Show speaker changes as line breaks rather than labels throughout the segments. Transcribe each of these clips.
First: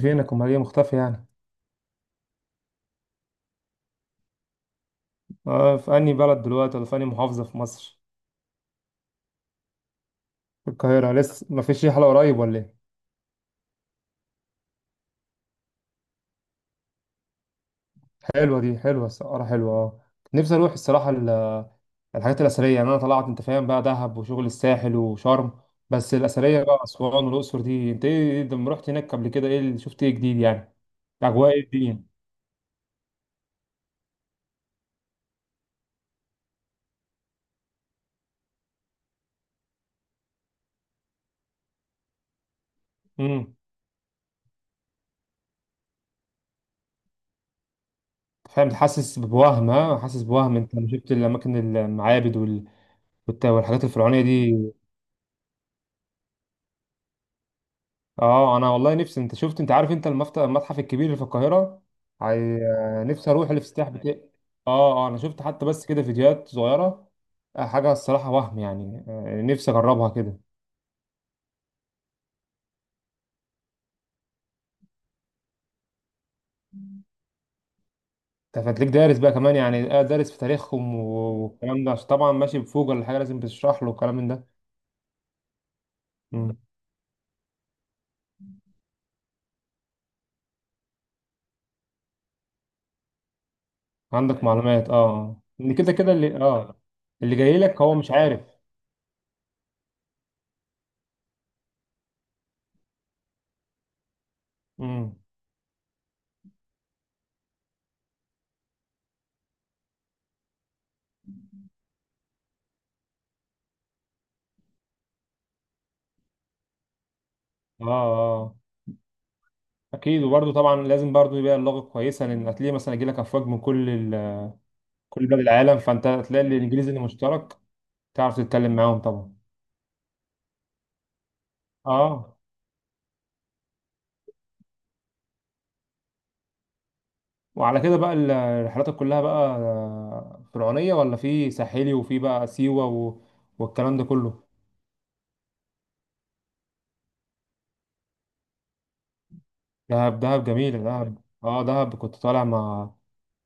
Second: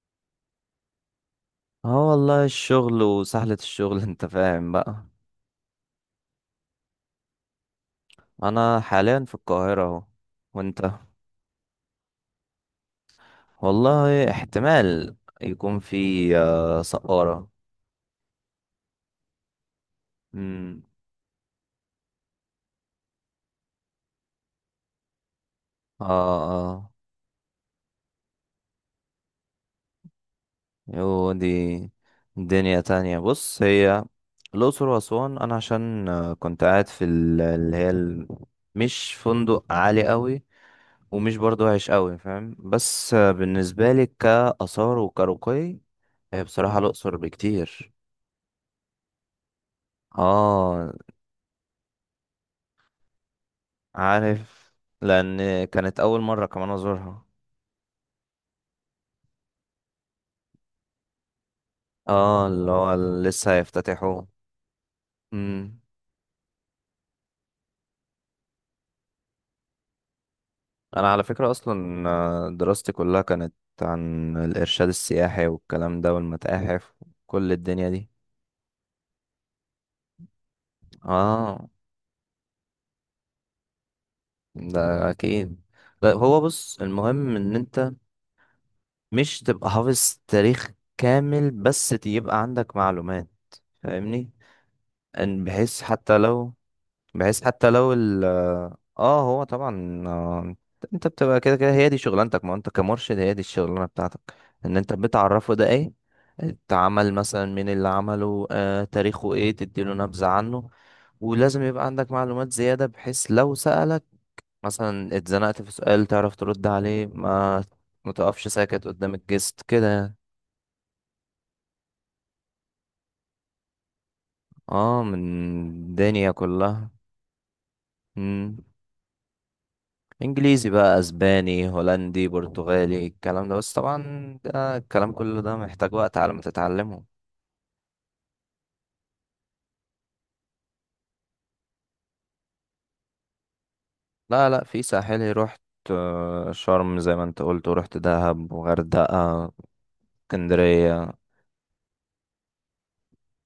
فينك امال ايه مختفي يعني؟
اه، والله الشغل وسهلة الشغل انت فاهم بقى.
آه، في انهي بلد دلوقتي، ولا في انهي محافظه في مصر؟
انا حاليا في القاهرة اهو.
في
وانت؟
القاهره؟ لسه ما فيش رحله قريب ولا ايه؟
والله احتمال يكون في سقارة.
حلوه، دي حلوه، السفاره حلوه، اه. نفسي اروح
امم.
الصراحه الحاجات الاثريه يعني. انا طلعت، انت فاهم بقى، دهب وشغل الساحل وشرم،
اه.
بس الاثريه بقى
اه.
اسوان والاقصر دي. انت ايه لما رحت هناك قبل كده؟ ايه اللي شفت؟ ايه جديد يعني؟
يو
اجواء ايه
دي.
الدنيا؟
دنيا تانية. بص، هي الأقصر وأسوان، أنا عشان كنت قاعد في مش فندق عالي قوي، ومش برضو وحش قوي، فاهم، بس
امم
بالنسبة لي كآثار وكرقي هي بصراحة الأقصر بكتير.
فاهم. حاسس بوهم، ها؟ حاسس بوهم انت لما
اه،
شفت الاماكن، المعابد والحاجات الفرعونيه دي؟
عارف، لان كانت اول مرة كمان ازورها.
اه، انا والله نفسي. انت شفت، انت عارف، انت المتحف الكبير اللي في القاهره؟
اه،
عاي...
اللي هو
آه، نفسي اروح
لسه
الافتتاح بتاع.
هيفتتحوه.
اه اه، انا شفت حتى
امم.
بس كده فيديوهات صغيره. حاجه الصراحه وهم يعني، نفسي اجربها كده.
انا على فكرة اصلا دراستي كلها كانت عن الارشاد السياحي والكلام ده والمتاحف وكل الدنيا دي.
انت فتلاقيك دارس بقى كمان يعني، دارس في تاريخهم
اه،
والكلام ده، عشان طبعا ماشي بفوق ولا حاجه، لازم بتشرح له الكلام من ده.
ده اكيد. لا، هو
مم.
بص، المهم ان انت مش تبقى حافظ تاريخ كامل، بس يبقى عندك معلومات، فاهمني،
عندك معلومات، اه آه.
ان
ان
بحيث
كده كده
حتى
اللي
لو
اه، اللي
بحيث
جاي
حتى
لك
لو
هو مش
ال
عارف.
اه، هو طبعا، انت بتبقى كده كده هي دي شغلانتك، ما انت كمرشد هي دي الشغلانه بتاعتك، ان انت
امم.
بتعرفه ده ايه اتعمل، مثلا مين اللي عمله، تاريخه ايه، تديله نبذه عنه. ولازم يبقى عندك معلومات زياده، بحيث لو سألك مثلا، اتزنقت في سؤال تعرف ترد عليه، ما
اه
متقفش
اه،
ساكت قدام الجست كده يعني.
اكيد. وبرده طبعا لازم برضه يبقى اللغه كويسه، لان هتلاقي مثلا يجي لك افواج من كل
اه، من
كل بلاد العالم، فانت
الدنيا
تلاقي الانجليزي
كلها.
اللي مشترك تعرف تتكلم معاهم طبعا.
انجليزي بقى، اسباني، هولندي،
اه.
برتغالي، الكلام ده، بس طبعا ده الكلام كله ده محتاج وقت على ما تتعلمه.
وعلى كده بقى الرحلات كلها بقى، فرعونية، ولا في ساحلي، وفي بقى سيوة والكلام ده كله.
لا لا، في ساحلي رحت شرم زي ما انت قلت، ورحت دهب وغردقة،
دهب، دهب جميل
اسكندرية.
دهب. اه، دهب كنت طالع مع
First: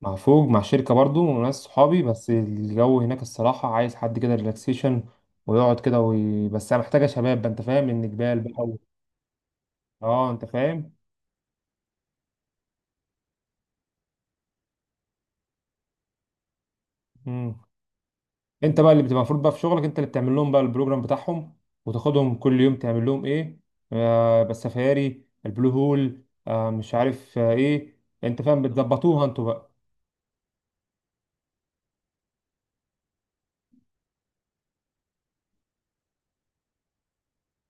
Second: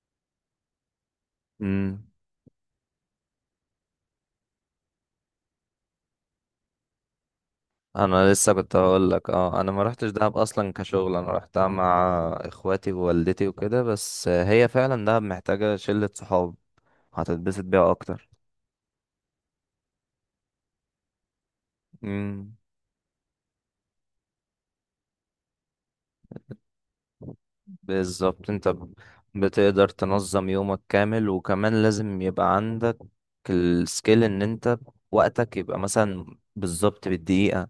مع فوج، مع شركة برضو وناس صحابي،
امم.
بس الجو هناك الصراحة عايز حد كده ريلاكسيشن ويقعد كده بس أنا محتاجة شباب بقى، انت فاهم، ان
انا
جبال
لسه
بقى
كنت هقول لك، انا ما رحتش
اه
دهب
انت
اصلا
فاهم.
كشغل، انا رحتها مع اخواتي ووالدتي وكده، بس هي فعلا دهب محتاجة شلة صحاب
مم.
هتتبسط بيها اكتر.
انت بقى اللي بتبقى المفروض بقى في شغلك، انت اللي بتعمل لهم بقى البروجرام بتاعهم وتاخدهم
امم.
كل يوم تعمل لهم ايه، آه، بس سفاري، البلو هول، آه، مش عارف آه ايه، انت
بالظبط.
فاهم، بتظبطوها انتوا بقى.
بتقدر تنظم يومك كامل، وكمان لازم يبقى عندك السكيل ان انت وقتك يبقى مثلا بالظبط بالدقيقة،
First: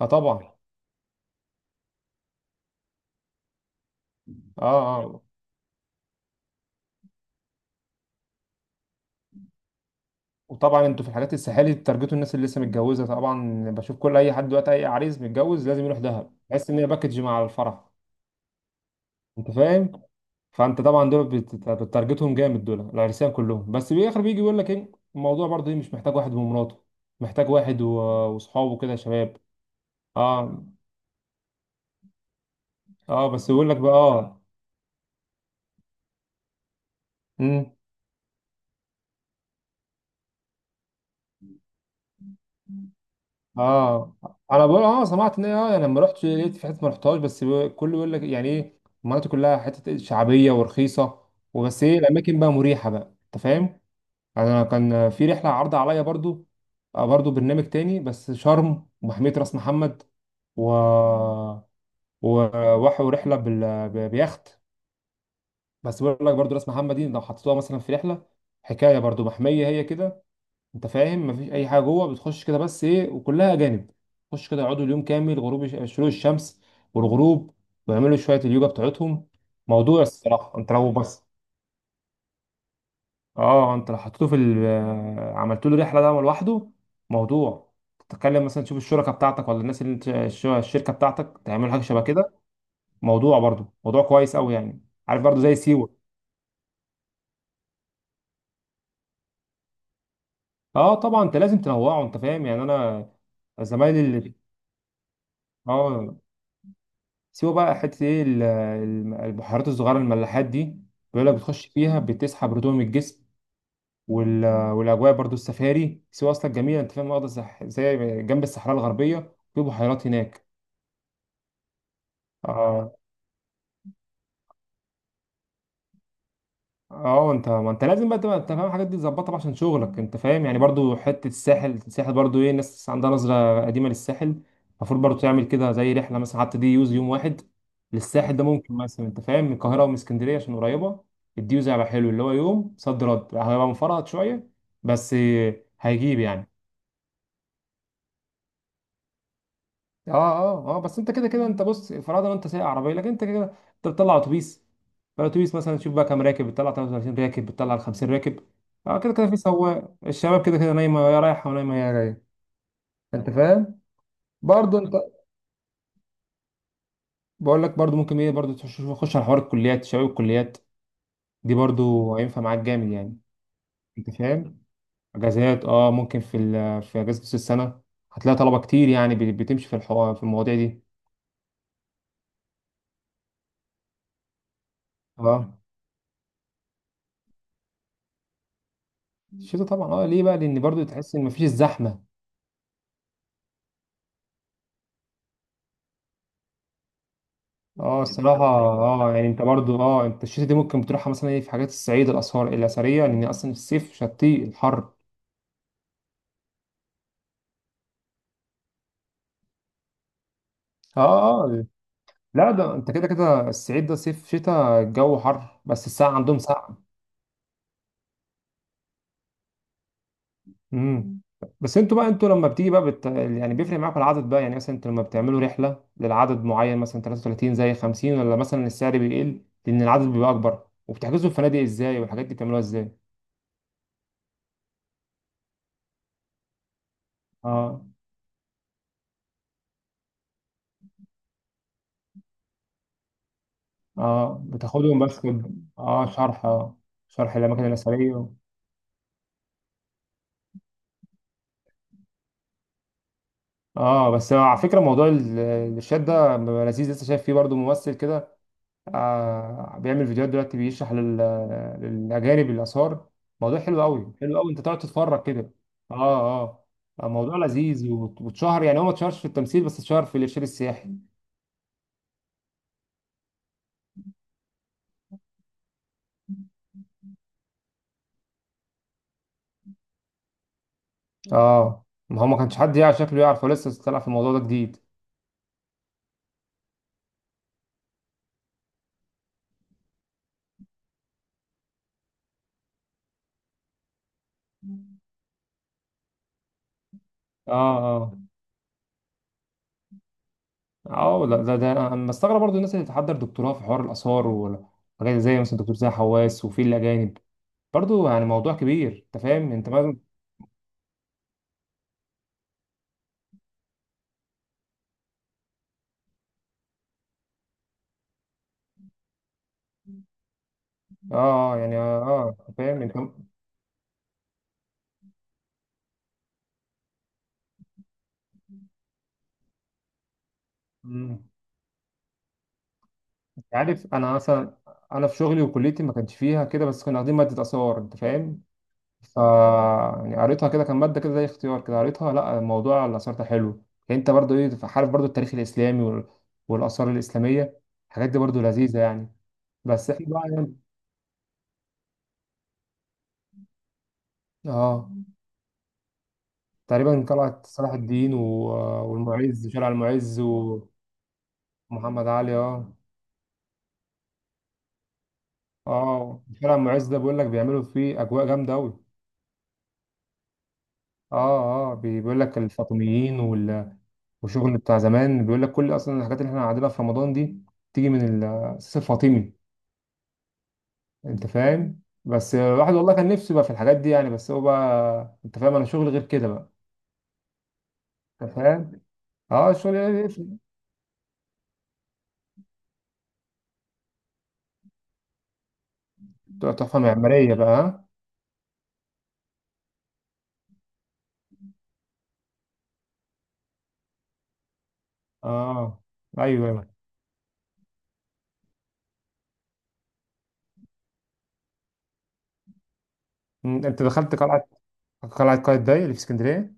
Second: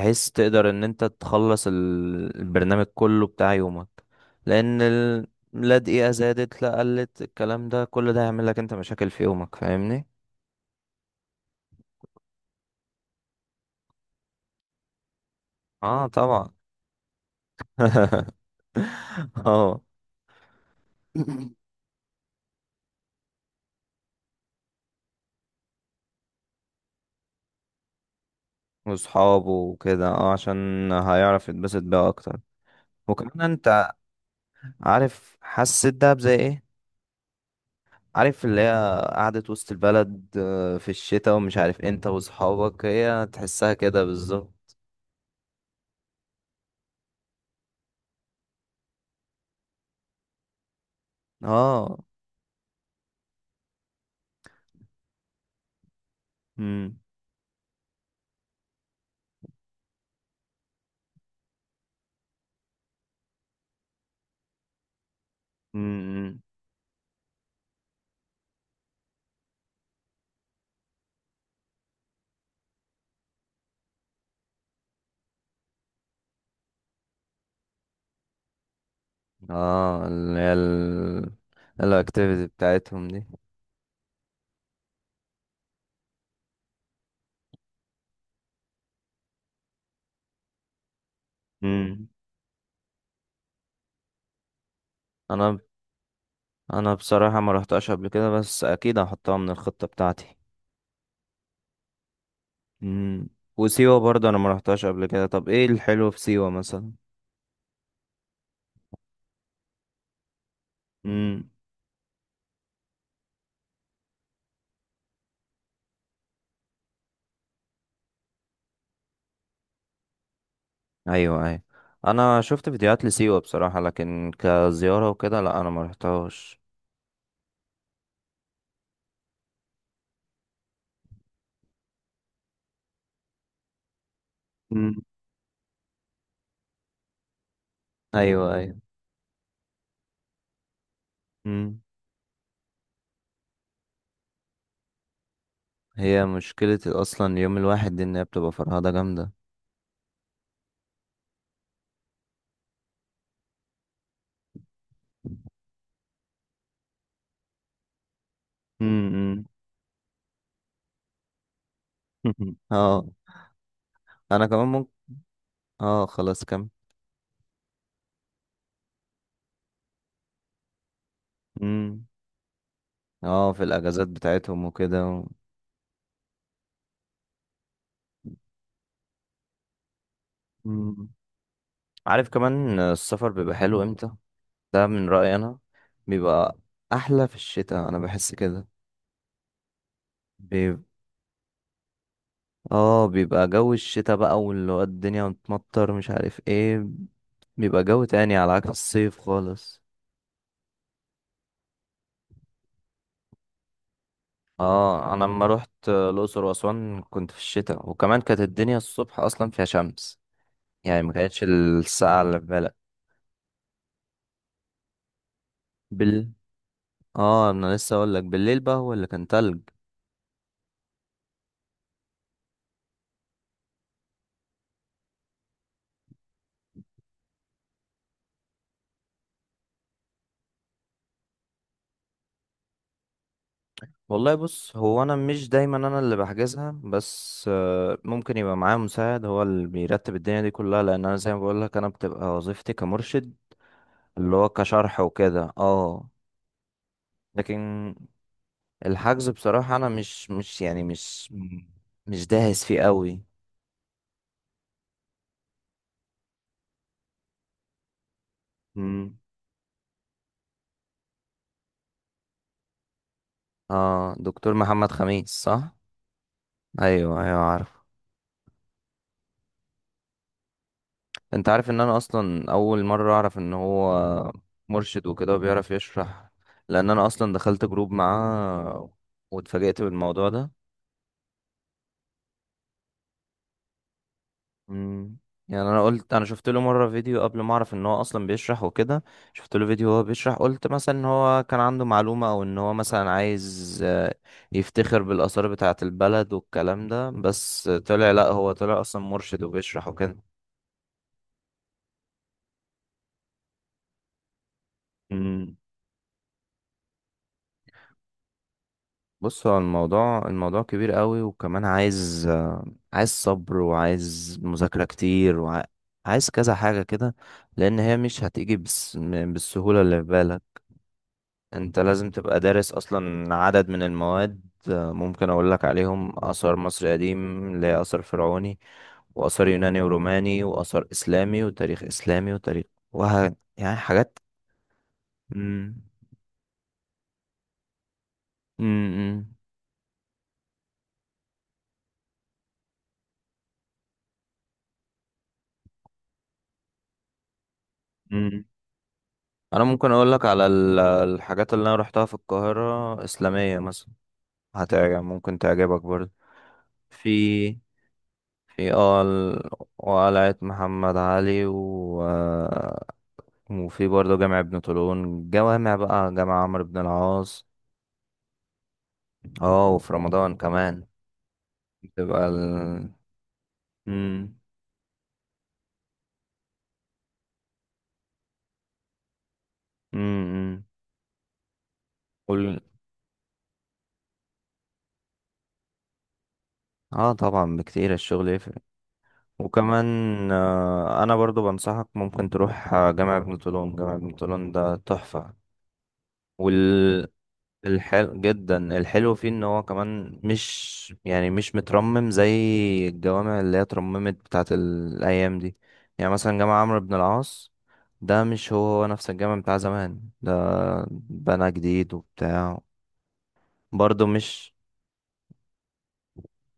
اه طبعا.
تقدر ان انت تخلص البرنامج كله بتاع يومك،
اه
لان
اه.
ال... لا دقيقة زادت لا قلت، الكلام ده كل ده هيعمل لك انت مشاكل في يومك، فاهمني.
وطبعا انتوا في الحاجات الساحلي بتارجتوا الناس اللي لسه متجوزه، طبعا بشوف كل اي حد دلوقتي، اي عريس متجوز لازم يروح
اه
دهب،
طبعا.
بحس ان هي باكج مع الفرح، انت
اه،
فاهم. فانت طبعا دول بتارجتهم جامد، دول العرسان كلهم، بس في الاخر بيجي يقول لك ايه الموضوع، برضه إيه، مش محتاج واحد ومراته، محتاج واحد واصحابه كده، شباب.
وصحابه وكده،
اه
عشان هيعرف يتبسط بيها اكتر.
اه، بس
وكمان
يقول لك بقى اه.
عارف حسيت دهب زي ايه؟
امم.
عارف اللي هي قعدة وسط البلد في الشتاء ومش عارف، انت وصحابك هي تحسها كده
اه، انا
بالظبط.
بقول، اه سمعت ان إيه، اه يعني لما رحت لقيت في حته ما رحتهاش، بس كله يقول لك يعني ايه، المناطق كلها حته شعبيه ورخيصه، وبس
اه.
ايه الاماكن بقى مريحه بقى، انت فاهم. انا كان في رحله عرض عليا برضو،
امم.
برضو برنامج تاني بس شرم ومحميه راس محمد، و وراحوا رحله بيخت. بس بيقول لك
امم.
برضو راس محمد دي لو حطيتوها مثلا في رحله، حكايه برضو، محميه هي كده، انت فاهم، مفيش اي حاجه جوه، بتخش كده بس ايه، وكلها اجانب، تخش كده يقعدوا اليوم كامل، غروب شروق الشمس والغروب، ويعملوا شويه اليوجا بتاعتهم. موضوع
اه اللي هي
الصراحه انت لو بس،
ال الاكتيفيتي بتاعتهم دي.
اه انت لو حطيته في ال... آه، عملت له رحله ده لوحده، موضوع تتكلم مثلا تشوف الشركه بتاعتك، ولا الناس اللي انت الشركه بتاعتك تعمل حاجه شبه
امم.
كده، موضوع برضو، موضوع كويس قوي يعني. عارف برضو زي
انا
سيوه؟
انا بصراحة ما رحتهاش قبل كده، بس اكيد هحطها من الخطة بتاعتي.
اه طبعا، انت لازم تنوعه انت فاهم يعني. انا
امم. وسيوة
زمايلي
برضه
اللي
انا ما رحتهاش قبل كده. طب ايه الحلو
اه،
في سيوة مثلا؟
سيوه بقى، حته ايه البحيرات الصغيره الملاحات دي، بيقول لك بتخش فيها بتسحب رطوبه من الجسم، وال... والاجواء برضو. السفاري سيوه اصلا جميله، انت فاهم، واخده زي جنب الصحراء الغربيه، في بحيرات هناك.
ايوه ايوه، انا شفت
اه
فيديوهات لسيوة بصراحة، لكن كزيارة وكده لا انا ما رحتهاش.
اه. انت ما انت لازم بقى تبقى، انت فاهم، الحاجات دي تظبطها بقى عشان شغلك انت فاهم يعني. برضو حته الساحل، الساحل برضو ايه، ناس عندها نظره قديمه للساحل. المفروض
مم.
برضو تعمل كده زي رحله مثلا، حتى دي يوز يوم واحد للساحل، ده
ايوه ايوه.
ممكن مثلا انت فاهم من القاهره ومن اسكندريه عشان قريبه. الديوز
مم.
هيبقى حلو، اللي هو يوم صد رد هيبقى مفرهد شويه. بس هيجيب
هي
يعني.
مشكلة اصلا اليوم الواحد دي ان هي بتبقى فرهدة جامدة.
اه اه اه، بس انت كده كده، انت بص، فرضا انت سايق عربيه، لكن انت كده انت بتطلع اتوبيس، فالاتوبيس مثلا تشوف بقى كام راكب، بتطلع 33 راكب، بتطلع 50 راكب.
مم.
اه كده كده في
مم.
سواق، الشباب كده كده نايمه يا رايحه ونايمه يا جايه،
اه.
انت فاهم.
انا كمان
برضو
ممكن.
انت
اه، خلاص كم.
بقول لك برضو ممكن ايه، برضو تخش تخش على حوار الكليات، شباب الكليات دي
مم.
برضو هينفع معاك جامد يعني،
اه، في الاجازات
انت فاهم.
بتاعتهم وكده و...
اجازات، اه ممكن في اجازه نص السنه، هتلاقي طلبه كتير يعني بتمشي في الحوار في المواضيع دي.
مم. عارف كمان السفر بيبقى حلو امتى؟ ده من رأيي
اه
انا. بيبقى احلى في الشتاء، انا بحس كده.
الشتا طبعا، اه ليه بقى، لان برضو تحس ان مفيش الزحمه.
اه، بيبقى جو الشتاء بقى، واللي هو الدنيا متمطر مش عارف ايه، بيبقى
اه جدا
جو تاني
الصراحة،
على
بصراحة
عكس
اه
الصيف
يعني، انت برضو
خالص.
اه، انت الشتا دي ممكن تروحها مثلا ايه في حاجات الصعيد، الآثار الأثرية، لأن أصلا الصيف شتي الحر.
اه، انا لما روحت الاقصر واسوان كنت في الشتاء، وكمان كانت الدنيا الصبح اصلا فيها شمس،
اه
يعني ما كانتش
اه.
الساعه اللي في
لا ده،
بالك.
انت كده كده الصعيد، ده صيف شتاء الجو حر، بس الساعة
بال
عندهم ساعة.
اه، انا لسه اقول لك بالليل بقى هو اللي كان تلج.
امم. بس انتوا بقى، انتوا لما بتيجي بقى يعني بيفرق معاكم العدد بقى يعني؟ مثلا انتوا لما بتعملوا رحلة للعدد معين، مثلا 33 زي 50، ولا مثلا السعر بيقل لأن العدد بيبقى أكبر؟ وبتحجزوا الفنادق ازاي؟ والحاجات دي بتعملوها ازاي؟
والله بص، هو انا مش دايما انا اللي بحجزها، بس
اه.
ممكن يبقى معايا مساعد هو اللي بيرتب الدنيا دي كلها، لان انا زي ما بقول لك، انا بتبقى وظيفتي كمرشد، اللي
اه
هو كشرح
بتاخدهم بس
وكده
اه
اه.
شرح، اه شرح الاماكن
لكن
الاثريه.
الحجز بصراحة، أنا مش يعني مش مم. مش داهس فيه قوي.
اه بس على فكره، موضوع الارشاد ده بيبقى لذيذ. لسه شايف فيه برضو ممثل كده،
مم.
آه، بيعمل فيديوهات دلوقتي، بيشرح للاجانب الاثار. موضوع حلو قوي،
اه،
حلو قوي،
دكتور
انت تقعد
محمد
تتفرج
خميس
كده.
صح؟
اه. اه.
ايوه ايوه،
موضوع
عارف.
لذيذ واتشهر يعني، هو ما اتشهرش في التمثيل بس اتشهر في الارشاد السياحي.
انت عارف ان انا اصلا اول مره اعرف ان هو مرشد وكده وبيعرف يشرح، لان انا اصلا دخلت جروب معاه واتفاجئت بالموضوع ده.
اه، ما هو ما كانش حد يعرف شكله يعرف، هو لسه طلع في الموضوع ده جديد.
مم. يعني انا قلت، انا شفت له مره فيديو قبل ما اعرف ان هو اصلا بيشرح وكده، شفت له فيديو وهو بيشرح، قلت مثلا ان هو كان عنده معلومه، او ان هو مثلا عايز يفتخر بالاثار بتاعه البلد والكلام ده،
اه
بس طلع
اه
لا، هو طلع اصلا مرشد وبيشرح وكده.
اه. لا ده, ده انا مستغرب برضو الناس اللي تحضر دكتوراه في حوار الاثار وحاجات، زي
مم.
مثلا دكتور زي حواس، وفي الاجانب برضو يعني. موضوع كبير انت
بص،
فاهم
هو
انت ما.
الموضوع كبير قوي، وكمان عايز عايز صبر وعايز مذاكره كتير وعايز كذا حاجه كده، لان هي مش هتيجي بالسهوله اللي في بالك.
اه، يعني
انت
اه.
لازم تبقى
انت
دارس
فاهم انت.
اصلا عدد من المواد، ممكن اقول لك عليهم: اثار مصر قديم اللي هي اثر فرعوني، واثار يوناني وروماني، واثار
مم.
اسلامي وتاريخ اسلامي وتاريخ
انت
يعني
عارف، انا
حاجات.
مثلا انا في شغلي
مم.
وكليتي ما كانش فيها كده، بس كنا واخدين ماده اثار، انت فاهم.
مم.
ف
مم.
يعني قريتها كده، كان ماده كده زي اختيار كده، قريتها. لا موضوع الاثار ده حلو يعني، انت برضو ايه، عارف برضو، التاريخ الاسلامي والاثار الاسلاميه، الحاجات دي برضو
مم.
لذيذه يعني.
انا
بس
ممكن
احنا
اقول
بقى
لك على
يعني
الحاجات اللي انا روحتها في القاهرة اسلامية مثلا،
اه.
هتعجب، ممكن تعجبك برضه.
تقريبا طلعت
في
صلاح الدين
في
والمعز، شارع المعز،
وقلعة
ومحمد
محمد علي و...
علي. اه
وفي برضه جامع ابن طولون، جوامع بقى،
اه،
جامع
شارع
عمرو بن
المعز ده بيقول لك
العاص.
بيعملوا فيه اجواء جامده قوي.
اه، وفي رمضان كمان
اه اه، بيقول
بتبقى
لك
ال
الفاطميين
مم.
والشغل بتاع زمان. بيقول لك كل اصلا الحاجات اللي احنا قاعدينها في رمضان دي تيجي من الاساس الفاطمي،
مم. مم.
انت فاهم. بس
قول.
الواحد والله كان نفسه بقى في الحاجات دي يعني، بس هو بقى انت فاهم، انا شغل غير كده بقى،
اه طبعا، بكتير الشغل
انت
يفرق.
فاهم. اه الشغل
وكمان
إيه؟
آه انا برضو بنصحك، ممكن تروح جامع ابن طولون. جامع ابن طولون ده تحفة. وال
تحفه معماريه بقى، ها؟
الحل جدا، الحلو فيه ان هو كمان مش مترمم زي الجوامع اللي هي اترممت بتاعت الايام دي.
اه.
يعني مثلا
ايوه
جامع
ايوه.
عمرو بن العاص ده مش هو هو نفس الجامع بتاع زمان ده، بنى جديد وبتاع.
أمم، انت
برضه
دخلت قلعه،
مش
قلعة قايتباي اللي في اسكندرية؟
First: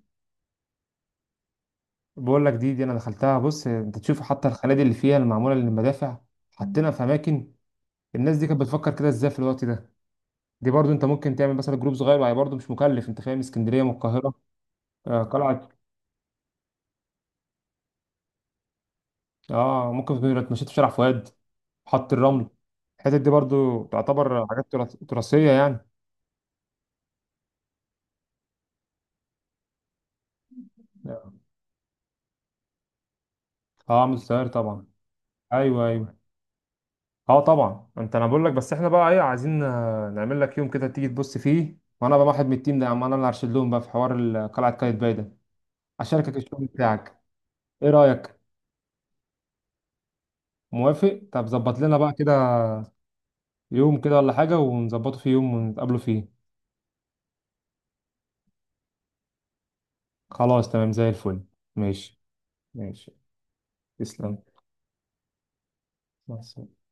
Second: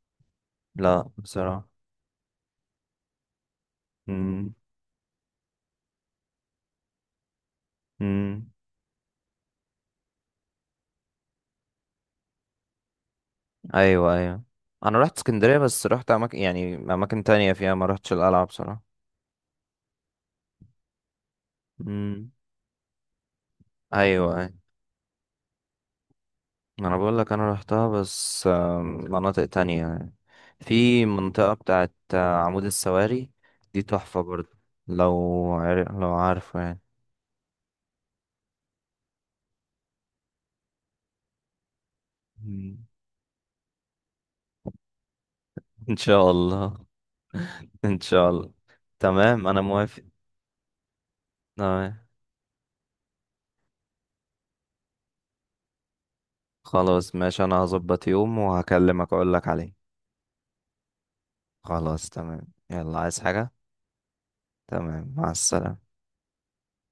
لا بصراحة.
بقول لك دي، دي أنا دخلتها. بص، أنت تشوف حتى
مم.
الخنادق اللي فيها المعمولة للمدافع حاطينها في أماكن. الناس دي
مم.
كانت بتفكر كده إزاي في الوقت ده؟ دي برضو أنت ممكن تعمل مثلا جروب صغير، وهي برضو مش مكلف، أنت فاهم، اسكندرية من
ايوه
القاهرة.
ايوه، انا رحت
آه
اسكندرية،
قلعة.
بس رحت اماكن يعني اماكن تانية فيها، ما رحتش القلعة بصراحة.
آه ممكن تبقى اتمشيت في شارع فؤاد، حط
مم.
الرمل، الحتت دي برضو
ايوه
تعتبر
ايوه.
حاجات تراثية يعني.
ما انا بقول لك انا رحتها، بس مناطق تانية يعني. في منطقة بتاعت عمود السواري، دي
آه عامل
تحفة
السيار
برضه.
طبعا.
لو
أيوه
لو
أيوه.
عارفه يعني.
اه طبعا انت، انا بقول لك بس احنا بقى ايه، عايزين نعمل لك يوم كده تيجي تبص فيه، وانا بقى واحد من
مم.
التيم ده يا عم، انا اللي هرشد لهم بقى في حوار قلعه قايتباي ده،
ان شاء
اشاركك الشغل
الله.
بتاعك. ايه
ان شاء
رايك؟
الله. تمام انا موافق.
موافق؟ طب ظبط
تمام.
لنا بقى كده يوم كده ولا حاجه، ونظبطه في يوم ونتقابلوا فيه.
خلاص ماشي، انا هظبط يوم وهكلمك اقول لك عليه.
خلاص تمام زي الفل.
خلاص
ماشي،
تمام. يلا
ماشي.
عايز حاجة.
تسلم.
تمام، مع السلامة.
مع السلامة.